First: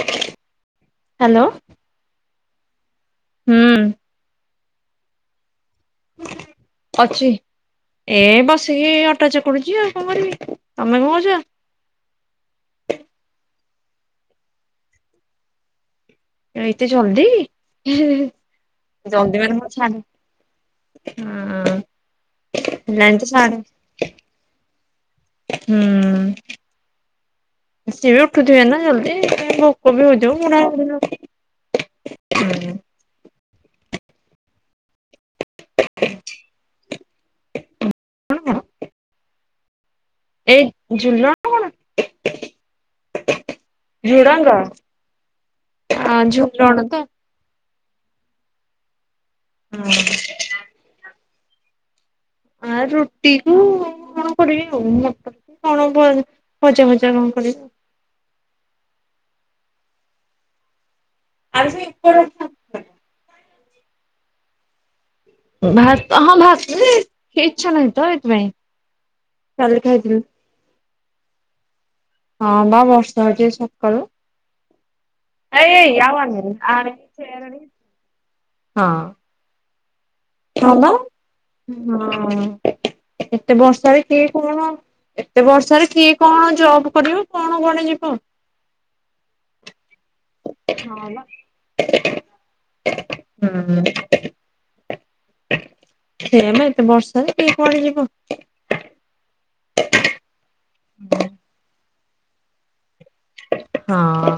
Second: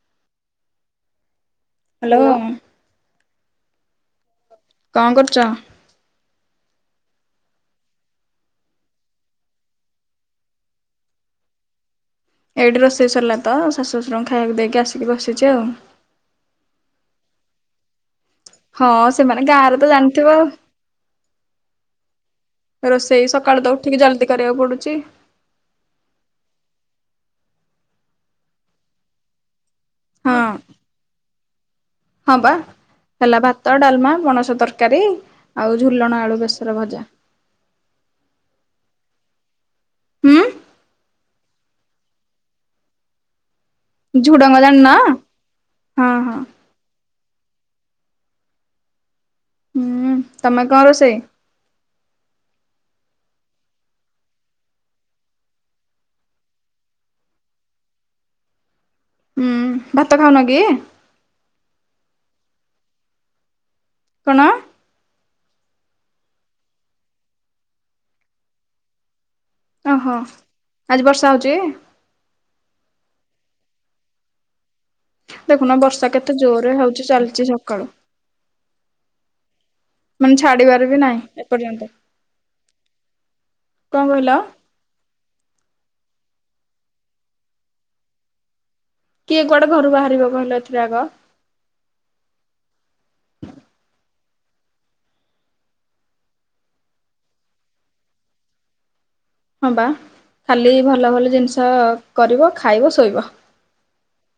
Hello. Hello. ହୁଁ। କଣ କରୁଛ? ଅଛି। ଏ ବସିକି ଅଟା ଚକୁଡୁଛି ଆଉ କଣ କରିବି ତମେ କଣ କରୁଛ? ଏଇଠି ରୋଷେଇ ସରିଲା ତ ଶାଶୁ ଶ୍ୱଶୁରଙ୍କୁ ଖାଇବାକୁ ଦେଇକି ଆସିକି ବସିଛି ଆଉ। ଏଇ ଏତେ ଜଲ୍ଦୀ? ହଁ ସେମାନେ ଗାଁରେ ତ ଜାଣିଥିବ ହଁ ହେଲାଣି ରୋଷେଇ ସାଢେ ସକାଳୁ ତ ଉଠିକି ଜଲଦି କରିବାକୁ ପଡୁଛି। ହୁଁ। ସେ ବି ଉଠୁଥିବେ ନା ଜଲଦି ଭୋ କ ବି ହୋଇ ହଁ ଯାଉନା ହଁ ବା ହେଲା ଭାତ ଡାଲମା ପଣସ ତରକାରୀ ଆଉ ଝୁଲଣ ଆଳୁ ବେସର ଭଜା। ହୁଁ ଏ ଝୁଲଣ କଣ? ଝୁଡଙ୍ଗ ହଁ ଆ ହଁ ଝୁଲଣ ତ ହୁଁ ତମେ କଣ ରୋଷେଇ? ଆ ରୁଟି କୁ କଣ କରିବି ଆଉ ମଟର କ କଣ ଭ ଭଜା ଭଜା କଣ [unintelligible] ହୁଁ ଭାତ ଖାଉନ କି? ଆ [unintelligible] କଣ? ଭାତ ହଁ ଭାତରେ ଇଚ୍ଛା ନାହିଁ ତ ଏଥିପାଇଁ କାଲି ଓହୋ ଖାଇଥିଲି ଆଜି ବର୍ଷା ହଉଚି ହଁ ବା ବର୍ଷା ହଉଛି ସକାଳୁ ଦେଖୁନ ଏଇ ବର୍ଷା ଆ କେତେ ଜୋରରେ ହଉଛି ଚାଲିଛି ସକାଳୁ [unintelligible] ହଁ ମାନେ ହଁ ଛାଡିବାର ବା ବି ନାଇଁ ହଁ ଏତେ କଣ ବର୍ଷାରେ କିଏ କହିଲ କଣ ଏତେ ବର୍ଷାରେ କିଏ କଣ ଜବ୍ କରିବ କଣ କଣ ଯିବ କିଏ କୁଆଡେ ଘରୁ ବାହାରିବ କହିଲେ ଏଥିରେ ଆଗ ବା [unintelligible] ହୁଁ ସେଇଆ ପା ଏତେ ବର୍ଷାରେ କିଏ କୁଆଡ଼େ ଯିବ? ହଁ ବା ଖାଲି ଭଲ ହଁ ଭଲ ଜିନିଷ କରିବ ଖାଇବ ଶୋଇବ ହଁ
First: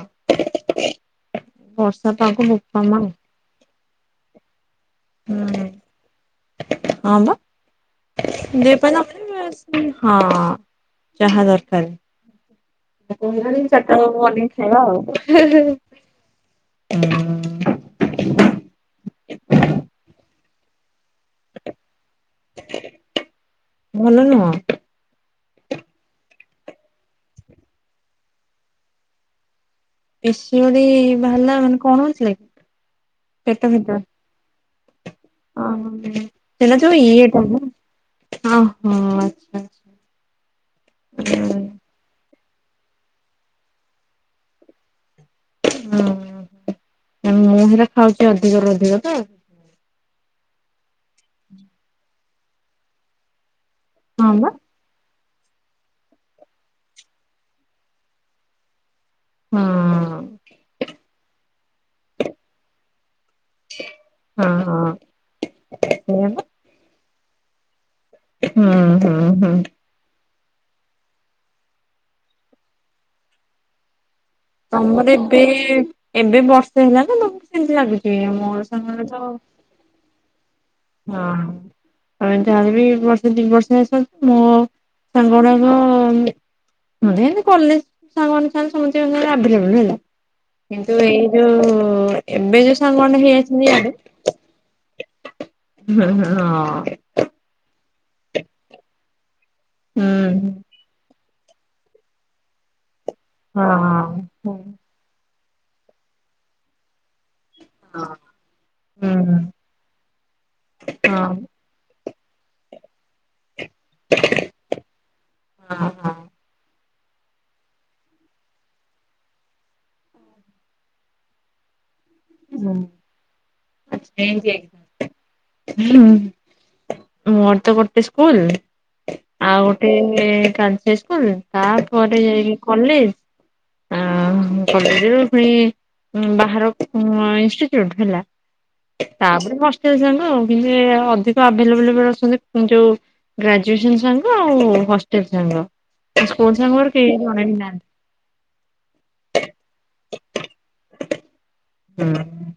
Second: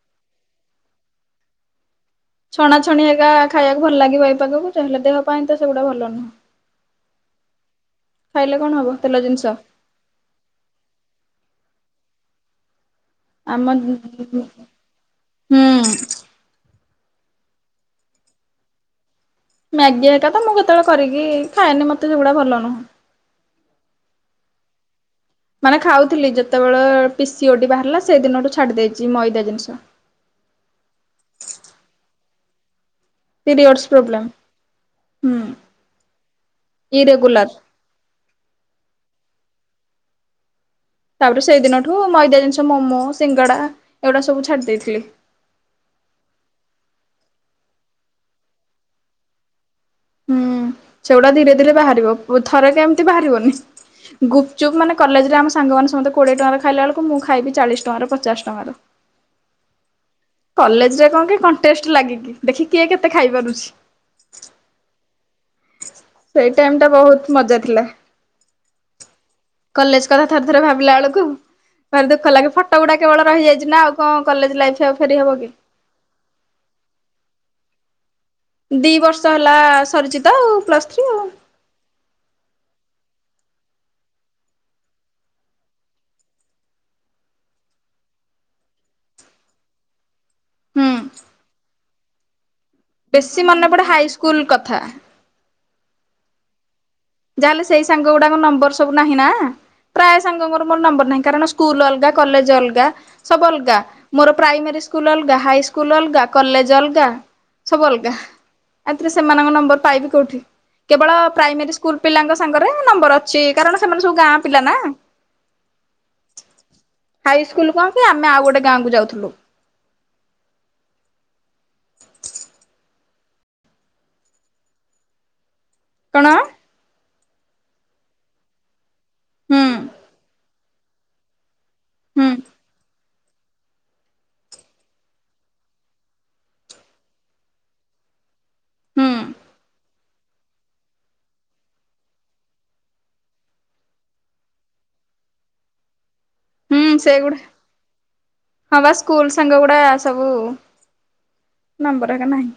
[unintelligible] ବର ଛଣାଛଣି ଏକା ଖାଇବାକୁ ଭଲ ଲାଗିବ ଏ ପାଗକୁ ତାହେଲେ ଦେହ ପାଇଁ ତ ସେଗୁଡା ଭଲ ନୁହଁ ଯେ ଖାଇଲେ [unintelligible] କଣ ହବ ଚାହା ତେଲ ଜିନିଷ ଦରକାର [unintelligible] କେତେ ହଇରାଣ ଆମ ହେବି ହୁଁ ଚାରିଟା ବେଳକୁ ବନେଇକି ଖାଇବା ଆଉ ହେଁ ହେଁ ହେଁ ହୁଁ [unintelligible] ମ୍ୟାଗି ଏକା ତ ମୁଁ କେତେବେଳେ କରିକି ଖାଏନି ମତେ ସେଗୁଡା ଭଲ ନୁହଁ ଭଲ ନୁହଁ ମାନେ ଖାଉଥିଲି ଯେତେବେଳେ ପିସିି ଓଡ଼ି ବାହାରିଲା ସେଦିନଠୁ ଛାଡି ଦେଇେଇଛି ମଇଦା ଜିନିଷ ଏସିଡି ବାହାରିଲା ମାନେ କଣ ହଉଛି କି ପିରିୟଡ଼ସ ପ୍ରୋବ୍ଲେମ୍ ହୁଁ ଓହ ସେ ଯ ଇଏ ଇରେଗୁଲାର କଣ ମ ଓହ ଆଛା [inaudible] ତାପରେ ସେଇଦିନଠୁ ମଇଦା ଜିନିଷ ମୋମୋ ସିଙ୍ଗଡା ଏଗୁଡା ସବୁ ଛାଡି ଦେଇଥିଲି ହୁଁ ମୁଁ ସେଇଟା ଖାଉଛି ଅଧିକରୁୁ ଅଧିକ ତ ହୁଁ ସେଗୁଡା ଧୀରେ ଧୀରେ ବାହାରିବ ଥରେ କେ ଏମିତି ବାହାରିବନି ହଁ ବା ଗୁପ ଚୁପ୍ ମାନେ କଲେଜ ଆମ ସାଙ୍ଗମାନେ ସମସ୍ତେ କୋଡିଏ ଟଙ୍କାର ର ଖାଇଲା ବେଳକୁ ମୁଁ ଖାଇବି ଚାଳିଶ ଟଙ୍କାର ପଚାଶ ଟଙ୍କାର ହଁ ହ କଲେଜରେ କଣ କି କଣ୍ଟେଷ୍ଟ ଲାଗିକି ଦେଖି କିଏ କେତେ ଖାଇପାରୁଛି। ହଁ ହଁ ସେଇଆ ପା ସେଇ ଟାଇମ ଟା ବହୁତ ମଜା ଥିଲା ହୁଁ ହୁଁ ହୁଁ କଲେଜ କଥା ଥରେ ଥରେ ଭାବିଲା ବେଳକୁ ଭାରି ଦୁଃଖ ଲାଗେ ଫଟୋ ଗୁଡା କେବଳ ରହିଯାଇଛି ନା ଆଉ କଣ କଲେଜ ଲାଇଫ ଆଉ ତମର ଫେରି ହବ ଏବେ କି? ଏବେ ବର୍ଷେ ହେଲା ନା ତମକୁ ସେମିତି ଲାଗୁଛି ମୋର ଦି ସାଙ୍ଗର ତ ବର୍ଷ ହେଲା ସରିଚିତ ଆଉ ପ୍ଲସ୍ ଥ୍ରୀ ଆଉ ହଁ ଯା ହେଲେ ବି ତିନି ବର୍ଷରେ ସବୁ ମୋ ସାଙ୍ଗ ଗୁଡାକ କଲେଜ ସାଙ୍ଗ ମାନଙ୍କ ସାଙ୍ଗେ ସମିତିଙ୍କ ସହିତ ସମସ୍ତଙ୍କ ଘରେ ଆଭେଲେବୁଲ କିନ୍ତୁ ହୁଁ। ଏଇ ଯୋଉ ଏବେ ଯଉ ବେଶୀ ମନେ ପଡେ ହାଇସ୍କୁଲ କଥା ହୁଁ ହୁଁ ହଁ ଯାହାହେଲେ ସେଇ ସାଙ୍ଗ ଗୁଡା ନମ୍ବର ସବୁ ନାହିଁ ନା ପ୍ରାୟ ସାଙ୍ଗ ମୋର ମୋର ନମ୍ବର ନାହିଁ କାରଣ ସ୍କୁଲ ଅଲଗା କଲେଜ ଅଲଗା ସବୁ ହୁଁ ଅଲଗା ମୋର ହଁ ହୁଁ ପ୍ରାଇମାରୀ ସ୍କୁଲ ଅଲଗା ଏବେ ହାଇସ୍କୁଲ ଅଲଗା କଲେଜ ଅଲଗା ସବୁ ଅଲଗା ଆଥିରେ ହୁଁ ସେମାନଙ୍କ ନମ୍ବର ପାଇବି କୋଉଠି କେବଳ ହଁ ପ୍ରାଇମୋରୀ ପିଲାଙ୍କ ସାଙ୍ଗରେ ନମ୍ବର ଅ ଛି କାରଣ ସେମାନେ ସବୁ ଗାଁ ପିଲା ନା। ହଁ ହଁ। ହାଇ ସ୍କୁଲ୍ କଣ କି ଆମେ ଆଉ ଗୋଟେ ଗାଁ କୁ ଯାଉଥୁଲୁ। ହୁଁ। କଣ ମୋର ତ ଗୋଟେ ସ୍କୁଲ୍ ହୁଁ ଆଉ ଗୋଟେ ଗାର୍ଲସ ହାଇ ସ୍କୁଲ୍। ତାପରେ ହୁଁ ଯାଇକି କଲେଜ୍। ଆହୁ କଲେଜ୍ ରୁ ପୁଣି ଉଁ, ବାହାର ଉଁ, ଇନଷ୍ଟିଚୁଟ ହେଲା। ହୁଁ ତାପରେ ହସ୍ ଷ୍ଟେଲ ସାଙ୍ଗ। କିନ୍ତୁ ଏ ଆ, ଅଧିକ ଆଭେଲେବଲ୍ ଅଛନ୍ତି ଯୋଉ ଗ୍ରାଜୁଏସନ୍ ସାଙ୍ଗ ଆଉ ହଷ୍ଟେଲ୍ ସାଙ୍ଗ। ସ୍କୁଲ୍ ସାଙ୍ଗ ହୁଁ ମୋର କେହି ସେଗୁଡା ଜଣେ ବି ନାହାନ୍ତି। ହଁ ବା ସ୍କୁଲ୍ ସାଙ୍ଗ ଗୁଡ଼ା ସବୁ ନମ୍ବର୍ ଏକା ନାହିଁ।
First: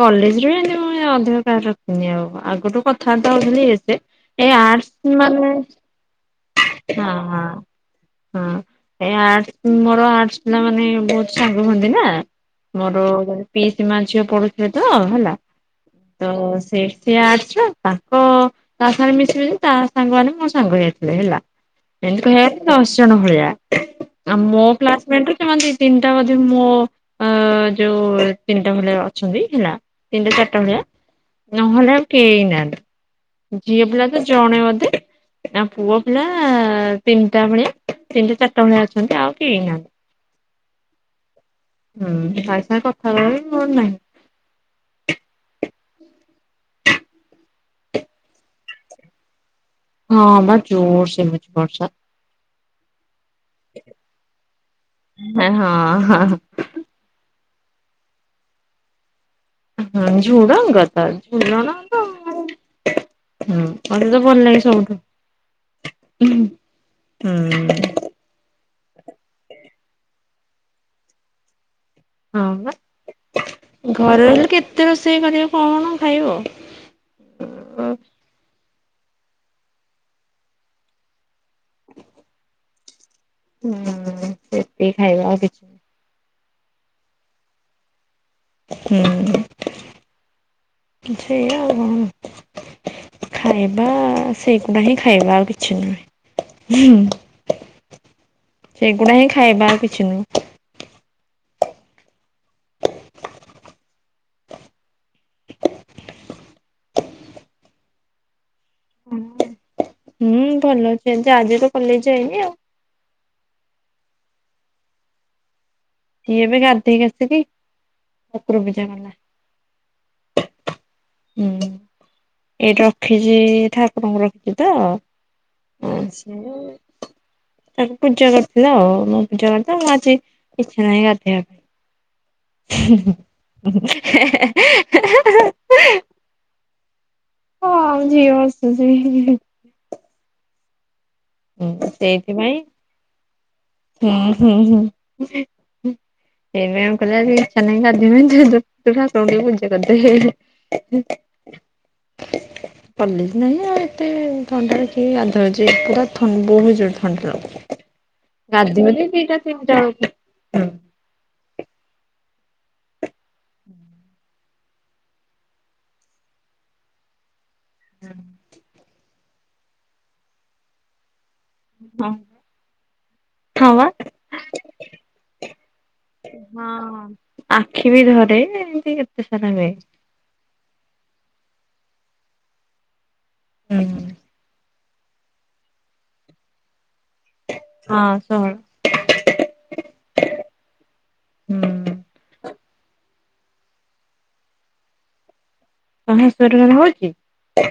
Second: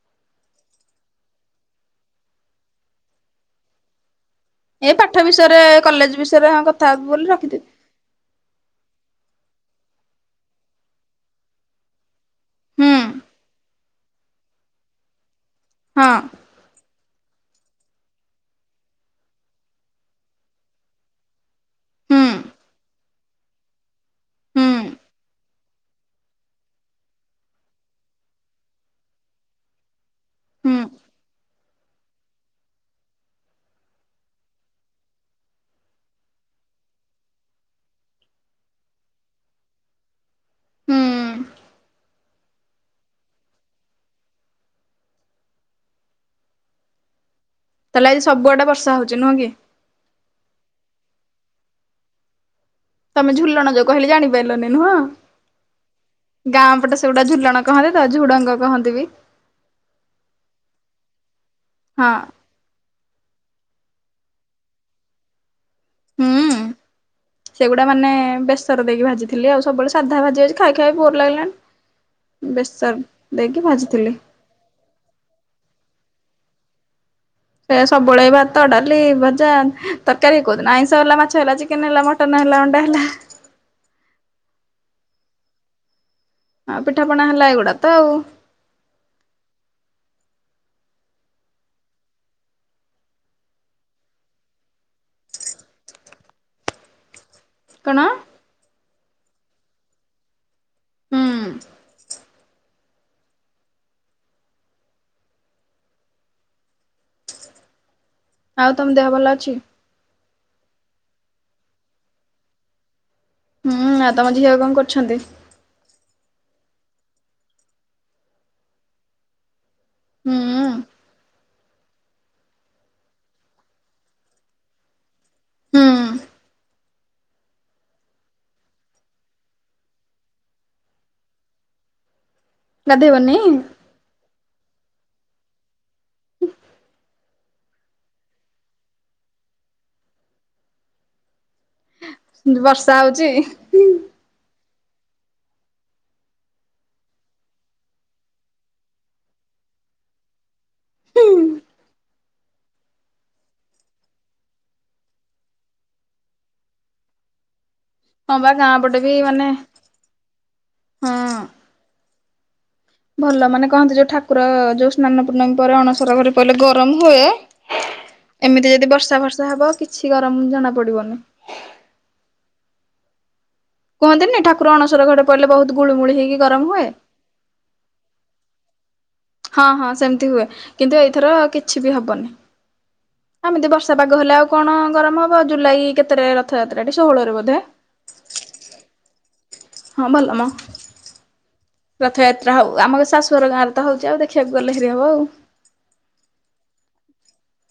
କଲେଜ୍ ରେ ଏମତି ମୁ ଏ ଅଧେ କାହାର ରଖିନି ଆଉ। ଆଗରୁୁ କଥାବାର୍ତ୍ତା ହଉଥିଲି ଏତେ ଏ ଆର୍ଟସ ପାଠ ମାନେ ବିଷୟରେ କଲେଜ ବିଷୟରେ କଥା ହେବି ହଁ, ବୋଲି ହଁ, ରଖିଦେବି ହଁ। ଏ ଆର୍ଟସ୍ ମୋର ଆର୍ଟସ୍ ପିଲା ମାନେ ବହୁତ ସାଙ୍ଗ ହୁଅନ୍ତି ନା। ହୁଁ ମୋର ପିଇ ସିମା ଝିଅ ପଢ଼ୁଥିଲେ ତ। ହେଲା ହଁ ତ ସେ ସେ ଆର୍ଟସ୍ ଛେ ତାଙ୍କ ତା ସାଙ୍ଗରେ ମିଶିବେନି ତା ସାଙ୍ଗ ମାନେ ମୋ ସାଙ୍ଗ ହେଇଥିବେ ହେଲା। ହୁଁ ଏମିତି କହିବାକୁ ଗଲେ ଦଶ ଜଣ ଭଳିଆ। ଆଉ ମୋ ହୁଁ କ୍ଲାସମେଟ୍ ସେମାନେ ଦି ତିନିଟା ବୋଧେ ମୋ ଅ, ଯୋଉ ତିନିଟା ଭଳିଆ। ଅଛନ୍ତି। ହେଲା ତିନିଟା ଚାରଟା ହୁଁ ଭଳିଆ। ନହେଲେ ଆଉ କେହି ନାହାନ୍ତି ଝିଅ ପିଲା ତ ଜଣେ ଅଧେ। ଆ ପୁଅ ପିଲା ତିନିଟା ଭଳିଆ ତିନିଟା ଚାରଟା ଭଳିଆ ଅଛନ୍ତି। ଆଉ କେହି ନାହାନ୍ତି। ହୁଁ। ହୁଁ, ଭାଇ ସାଙ୍ଗେ କଥା ହବା ବି ମୋର ନାହିଁ। ତାହେଲେ ଆଜି ସବୁଆଡେ ବର୍ଷା ହଉଛି ନୁହଁ କି? ହଁ ବା ଜୋରସେ ହଉଚି ବର୍ଷା। ତମେ ଝୁଲଣ ଯୋଉ କହିଲେ ଜାଣିପାରିଲନି ନୁହଁ। ହଁ ହଁ ଗାଁ ପଟେ ସେଗୁଡ଼ା ଝୁଲଣ କହନ୍ତି ତ ଝୁଡ଼ଙ୍ଗ କହନ୍ତି ବି। ହଁ ଝୁଡ଼ଙ୍ଗ ତ। ହଁ। ହଁ ମୋତେ ତ ଭଲ ଲାଗେ ସବୁଠୁ। ହୁଁ, ହଁ ସେଗୁଡ଼ା ମାନେ ବେସର ଦେଇକି ଭାଜିଥିଲି ଆଉ। ସବୁବେଳେ ସାଧା ଭାଜେ। ଆଜି ଖାଇ ଖାଇ ବୋର୍ ଲାଗିଲାଣି। ହଁ ବା ବେସର ଦେଇକି ଭାଜିଥିଲି ଘରେ ରହିଲେ କେତେ ରୋଷେଇ କରିବେ କଣ? ଖାଇବ। ସେ ହୁଁ ସବୁବେଳେ ଭାତ, ଡାଲି, ଭଜା, ତରକାରୀ କୋଉଦିନ ଆଇଁଷ ହେଲା। ମା ଛ ହେଲା, ଚିକନ୍ ହେଲା, ମଟନ୍ ହେଲା, ଅଣ୍ଡା ହେଲା। ହୁଁ, ସେତିକି ଖାଇବା ଆଉ କିଛି ହଁ ପିଠାପଣା ହେଲା ଏଗୁଡ଼ା ତ ଆଉ। ହୁଁ, ସେଇଆ ଆଉ କଣ। ଖାଇବା ସେଇଗୁଡ଼ା ହିଁ ଖାଇବା ଆଉ କିଛି ନୁହେଁ। ହୁଁ। କଣ? ସେଗୁଡ଼ା ହିଁ ଖାଇବା ଆଉ କିଛି ନୁହେଁ। ହୁଁ। ଆଉ ତୋମ ଦେହ ଭଲ ଅଛି? ହୁଁ, ଭଲ ଅଛି। ଏ ଆଜି ତ କଲେଜ୍ ଯାଇନି ଆଉ। ହୁଁ, ଆ ତୋମ ଝିଅ କଣ କରୁଛନ୍ତି? ସିଏ ଏବେ ଗାଧେଇକି ଆସିକି ଠାକୁର ପୂଜା କଲା। ହଁ। ହୁଁ, ଏଇିଠି ରଖିଚି ଠାକୁରଙ୍କୁ ରଖିଚି ତ। ହୁଁ ଆ ସେ ତାକୁ ପୂଜା କରିଦେଲା ଆଉ ମୋ ପୂଜା [unintelligible] ଆଜି ଇଛା ନାଁହି ଗାଧେଇ ବାକୁ ହିଁ ଗାଧେଇବନି ହିଁ ହା ହା। ହେ ହେ ହେ। ହଁ ଯିଏ ହସୁଛି ହିଁ। ହଁ ସେଇଥିପାଇଁ ବର୍ଷା ହଉଛି। ହୁଁ ହୁଁ ହୁଁ। ହଁ ହୁଁ। [unintelligible] ଇଚ୍ଛା ନାହିଁ ଗାଧେଇବାକୁ [unintelligible] ହୁଁ। ପଲି ନାହିଁ ଆଉ ଏତେ ଥଣ୍ଡା ରେ କିଏ ଗାଧୋଉଛି ପୁରା ଥ ବହୁତ ଜୋର ଥଣ୍ଡା ଲାଗୁଥାଏ। ହଁ ବା ଗାଁ ଗାଧିବ ପଟେ ବି ଦିଟା ମାନେ ତିନିଟା ବେଳକୁ, ହଁ ହୁଁ। ଭଲ ମାନେ କହନ୍ତି ଯୋଉ ଠାକୁର ଯୋଉ ସ୍ନାନ ପୂର୍ଣ୍ଣମୀ ପରେ ଅଣସର ଘରେ ପଡିଲେ ଗରମ ହୁଏ ଏମିତି ଯଦି ବର୍ଷା ବର୍ଷା ହବ କିଛି ଗରମ ଜଣା ପଡିବନି। ହ। କୁହନ୍ତିନି ଠାକୁର ଅଣସର ଘରେ ପଡ଼ିଲେ ବହୁତ ଗୁଳିୁମୁଳି ହେଇକି ଗରମ ହୁଏ। ହଁ ଆଖି ବି ଧରେ-ଏ-ଏ। ହଁ ହଁ ସେମିତି ହୁଏ। କିନ୍ତୁ ଏଇଥର କିଛି ବି ହବନି। ଏମିତି ବର୍ଷା ପାଗ ହେଲେ ଆଉ କଣ ଗରମ ହବ ଜୁଲାଇ କେତେରେ ରଥଯାତ୍ରା ଟ ହଁ ଶର ହଁ ଭଲ ମ। ହୁଁ। ରଥଯାତ୍ରା ହଉ ଆମ ଶାଶୁଘର ଗାଁରେ ହଉଛି ଆଉ ଦେଖିବାକୁ ଗଲେ ହେରି ହବ ଆଉ। ହହେ [unintelligible] ହଉଛି।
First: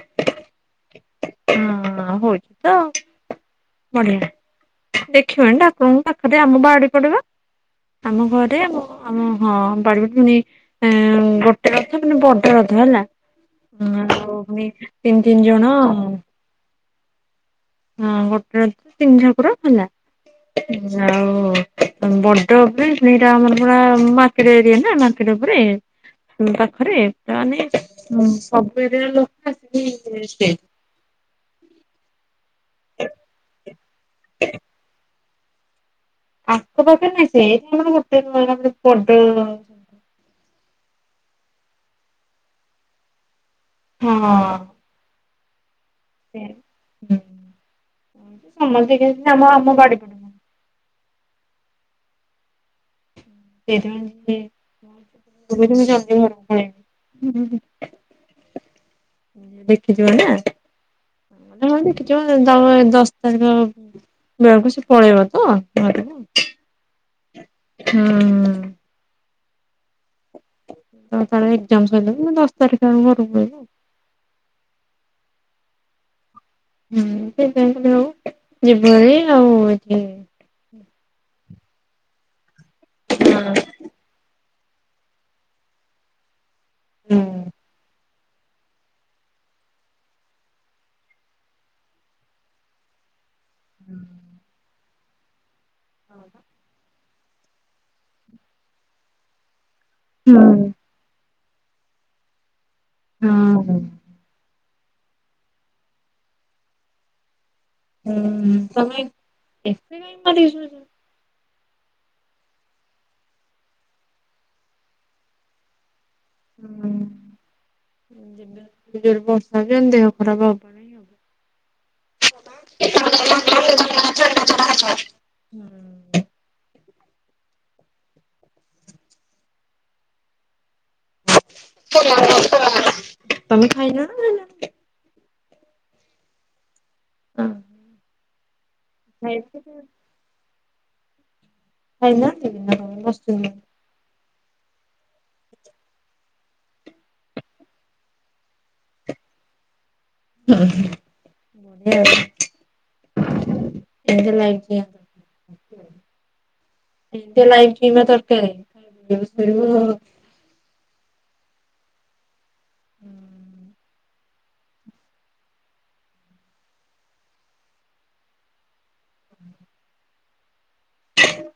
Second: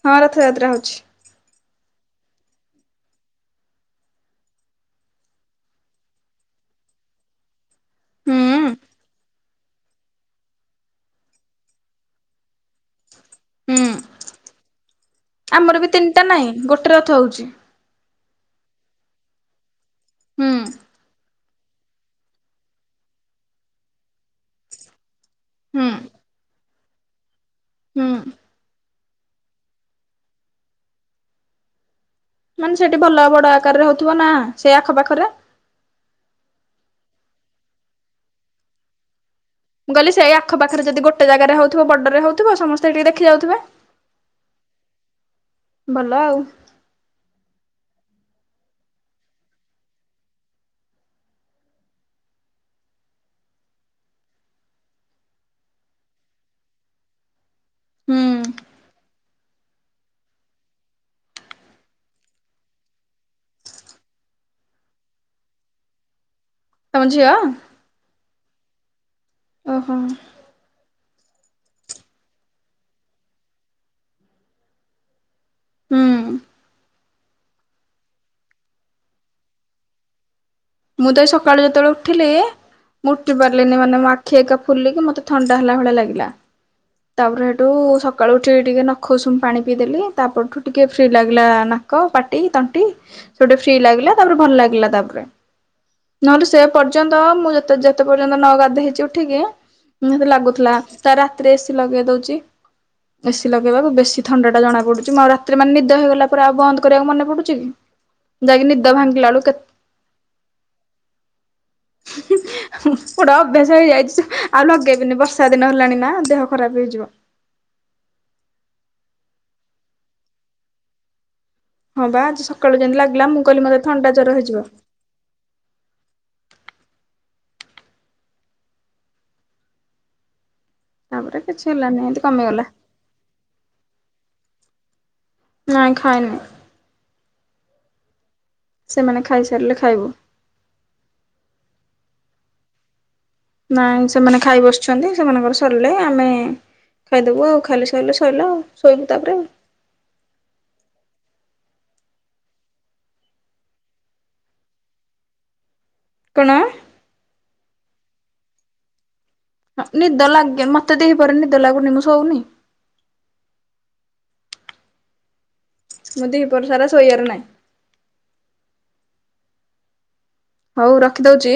ହଁ ରଥଯାତ୍ରା ହଉଛି। ହଁ-ଅ-ଅ-ଅ ହଉଛି ତ। ବଢିଆ ଦେଖିବନି ଠାକୁରଙ୍କୁ ପାଖରେ ଆମ ବାରି ପଟେ ବା। ଆମ ଘରେ ଆ ହୁଁ ଆମ ହଁ [unintelligible] ପୁଣି-ଇ-ଇ-ଇ ଗୋଟେ ରଥ ମାନେ ବଡେ ରଥ ହେଲା। ହୁଁ ହଉ ପୁଣି ତିନ ତିନି ଜଣ। ଆମର ବି ତିନିଟା ନାଇଁ ଗୋଟେ ରଥ ହଉଛି। ହଁ ଗୋଟେ ତିନି ଠାକୁର ହେଲା ହୁଁ ଆଉ-ଉ-ଉ-ଉ ବଡ ବି ସେଇଟା ଆମର ପୁରା ମାର୍କେଟ ଏରିଆ ନା ମା ରଖିଲା ପରେ ହୁଁ ଉଁ କ ହୁଁ [inaudible] ମାନେ ସେଠି ଭଲ ବଡ ଆକାରରେ ହଉଥିବ ନା ସେଇ ଆଖପାଖରେ। ଆଖ ପାଖ ନାଇ ସେ [inaudible] ମୁଁ କହିଲି ସେଇ ଆଖ ପାଖରେ ଯଦି ଗୋଟେ ଜାଗାରେ ହଉଥିବ ବଡରେ ହଉଥିବ ସମସ୍ତେ ଟିକେ ଦେଖି ଯାଉଥିବେ। ହଁ। ଭଲ ଆଉ। ସମସ୍ତିକି ଆମ ଆମ ବାଡି [inaudible] ହୁଁ। ଦେଖିଯିବ ନା ହ ଦେଖିଯିବମ ଦଶ ତାରିଖ ବକୁ ସେ ପଳେଇବ ତ ଘ ତମ ଝିଅ ହୁଁ-ଉଁ-ଉଁ। ଓହୋ। ଅ ତାର ଏକ୍ଜାମ ସରିଲା ଅ ଦଶ ତାରିଖ ଆ ଘରକୁ ପଳେଇବି। ହୁଁ। ହୁଁ ସେ ଆଉ ଯିବ ଆଉ [inaudible] ମୁଁ ତ ଏଇ ସକାଳୁ ଯେତେବେଳେ ଉଠିଲି ମୁଁ ଉଠି ପାରିଲିନି ମାନେ ମୋ ଆଖି ଏକ ଖୁଲିକି ମତେ ଥଣ୍ଡା ହେଲା ଭଳିଆ ଲାଗିଲା ତାପରେ ସେଠୁ-ଉ-ଉ-ଉ ସ ସକାଳୁ ଉଠି ଟିକେ ନଖ ଉଷୁମ ପାଣି ପିଇଦେଲି ତାପରଠୁ ଟିକେ ଫ୍ରି ଲାଗିଲା ନାକ ପାଟି ତଣ୍ଟି। ସେଉଟେ ଫ୍ରି ଲାଗିଲା ତାପରେ ଭଲ ଲାଗିଲା ତାପରେ। ନହେଲେ ସେ ପର୍ଯ୍ୟନ୍ତ ମୁଁ ଯେ ଯେତେ ପର୍ଯ୍ୟନ୍ତ ନ ଗାଧୋଇ ହେଇଛି ଉଠିକି। ନିହାତି ହୁଁ ଲାଗୁଥିଲା ତା ରାତିରେ ଏସି ଲଗେଇ ଦଉଛି। ଏସି ହଁ ହୁଁ ଲଗେଇବାକୁ ବେଶୀ ଥଣ୍ଡା ଟା ଜଣା ପଡୁଛି ମୁଁ ଆଉ ରାତିରେ ମାନେ ନିଦ ହେଇଗଲା ପରେ ଆଉ ବନ୍ଦ କରିବାକୁ ମନେ ପଡୁଛି କି। ହୁଁ ଯାଇକି ନିଦ ତମେ ଭାଙ୍ଗିଲା ବେଳୁ କେତେ ଏସି କାଇଁ ମାରିକି ସୋଉଛ। ପୋଡ ଅଭ୍ୟାସ ହେଇଯାଇଛି ଆଉ ଲଗେଇ ବିନି ବର୍ଷା ଦିନ ହେଲାଣି ନା। ଦେହ ଖରାପ ହୁଁ। ହେଇଯିବ। [inaudible] ଏଡ଼େ ଜୋରେ ବର୍ଷା ହଉଚି ମାନେ ଦେହ ଖରାପ ହେବ ହିଁ ହବ। ହଁ ବା ଆଜି ସକାଳୁ ଯେମିତି ଲାଗିଲା ମୁଁ କହିଲି ମତେ ଥଣ୍ଡା ଜର ହେଇଯିବ। ତାପରେ କିଛି ହେଲାନି ଏମିତି କମିଗଲା। ତମେ ଖାଇଲଣି କି ନାଁ। ନାଇଁ ଖାଇନି। ସେମାନେ ଖାଇ ସାରିଲେ ଖାଇବୁ। ଖାଇ ନାହାଁନ୍ତି କି ନାଁ କଣ ବସ ନାଇଁ ସେମାନେ ଖାଇ ବସିଛନ୍ତି ସେମାନଙ୍କର ସରିଲେ ଆମେ। ଖାଇଦବୁ ଆଉ ଖାଇଲେ ସଇଲେ ସଇଲା ଆ ଶୋଇବୁ ତାପରେ ଆଉ। ଉଁ ହୁଁ ବଢିଆ ଆଉ। କେଁ ତି ଲାଗିଲା। କଣ? କେଁ ତିି ଲାଗିଲା ତତେ। ହଁ ନିଦ ଲାଗେ ମତେ ଦି ପହରେ ନିଦ ଲାଗୁନି ମୁଁ ସୋଉନି। ହୁଁ। ମୁଁ ଦିପହର ସାରା ଶୋଇଆର ନାହିଁ। ହଉ ରଖି ଦଉଚି।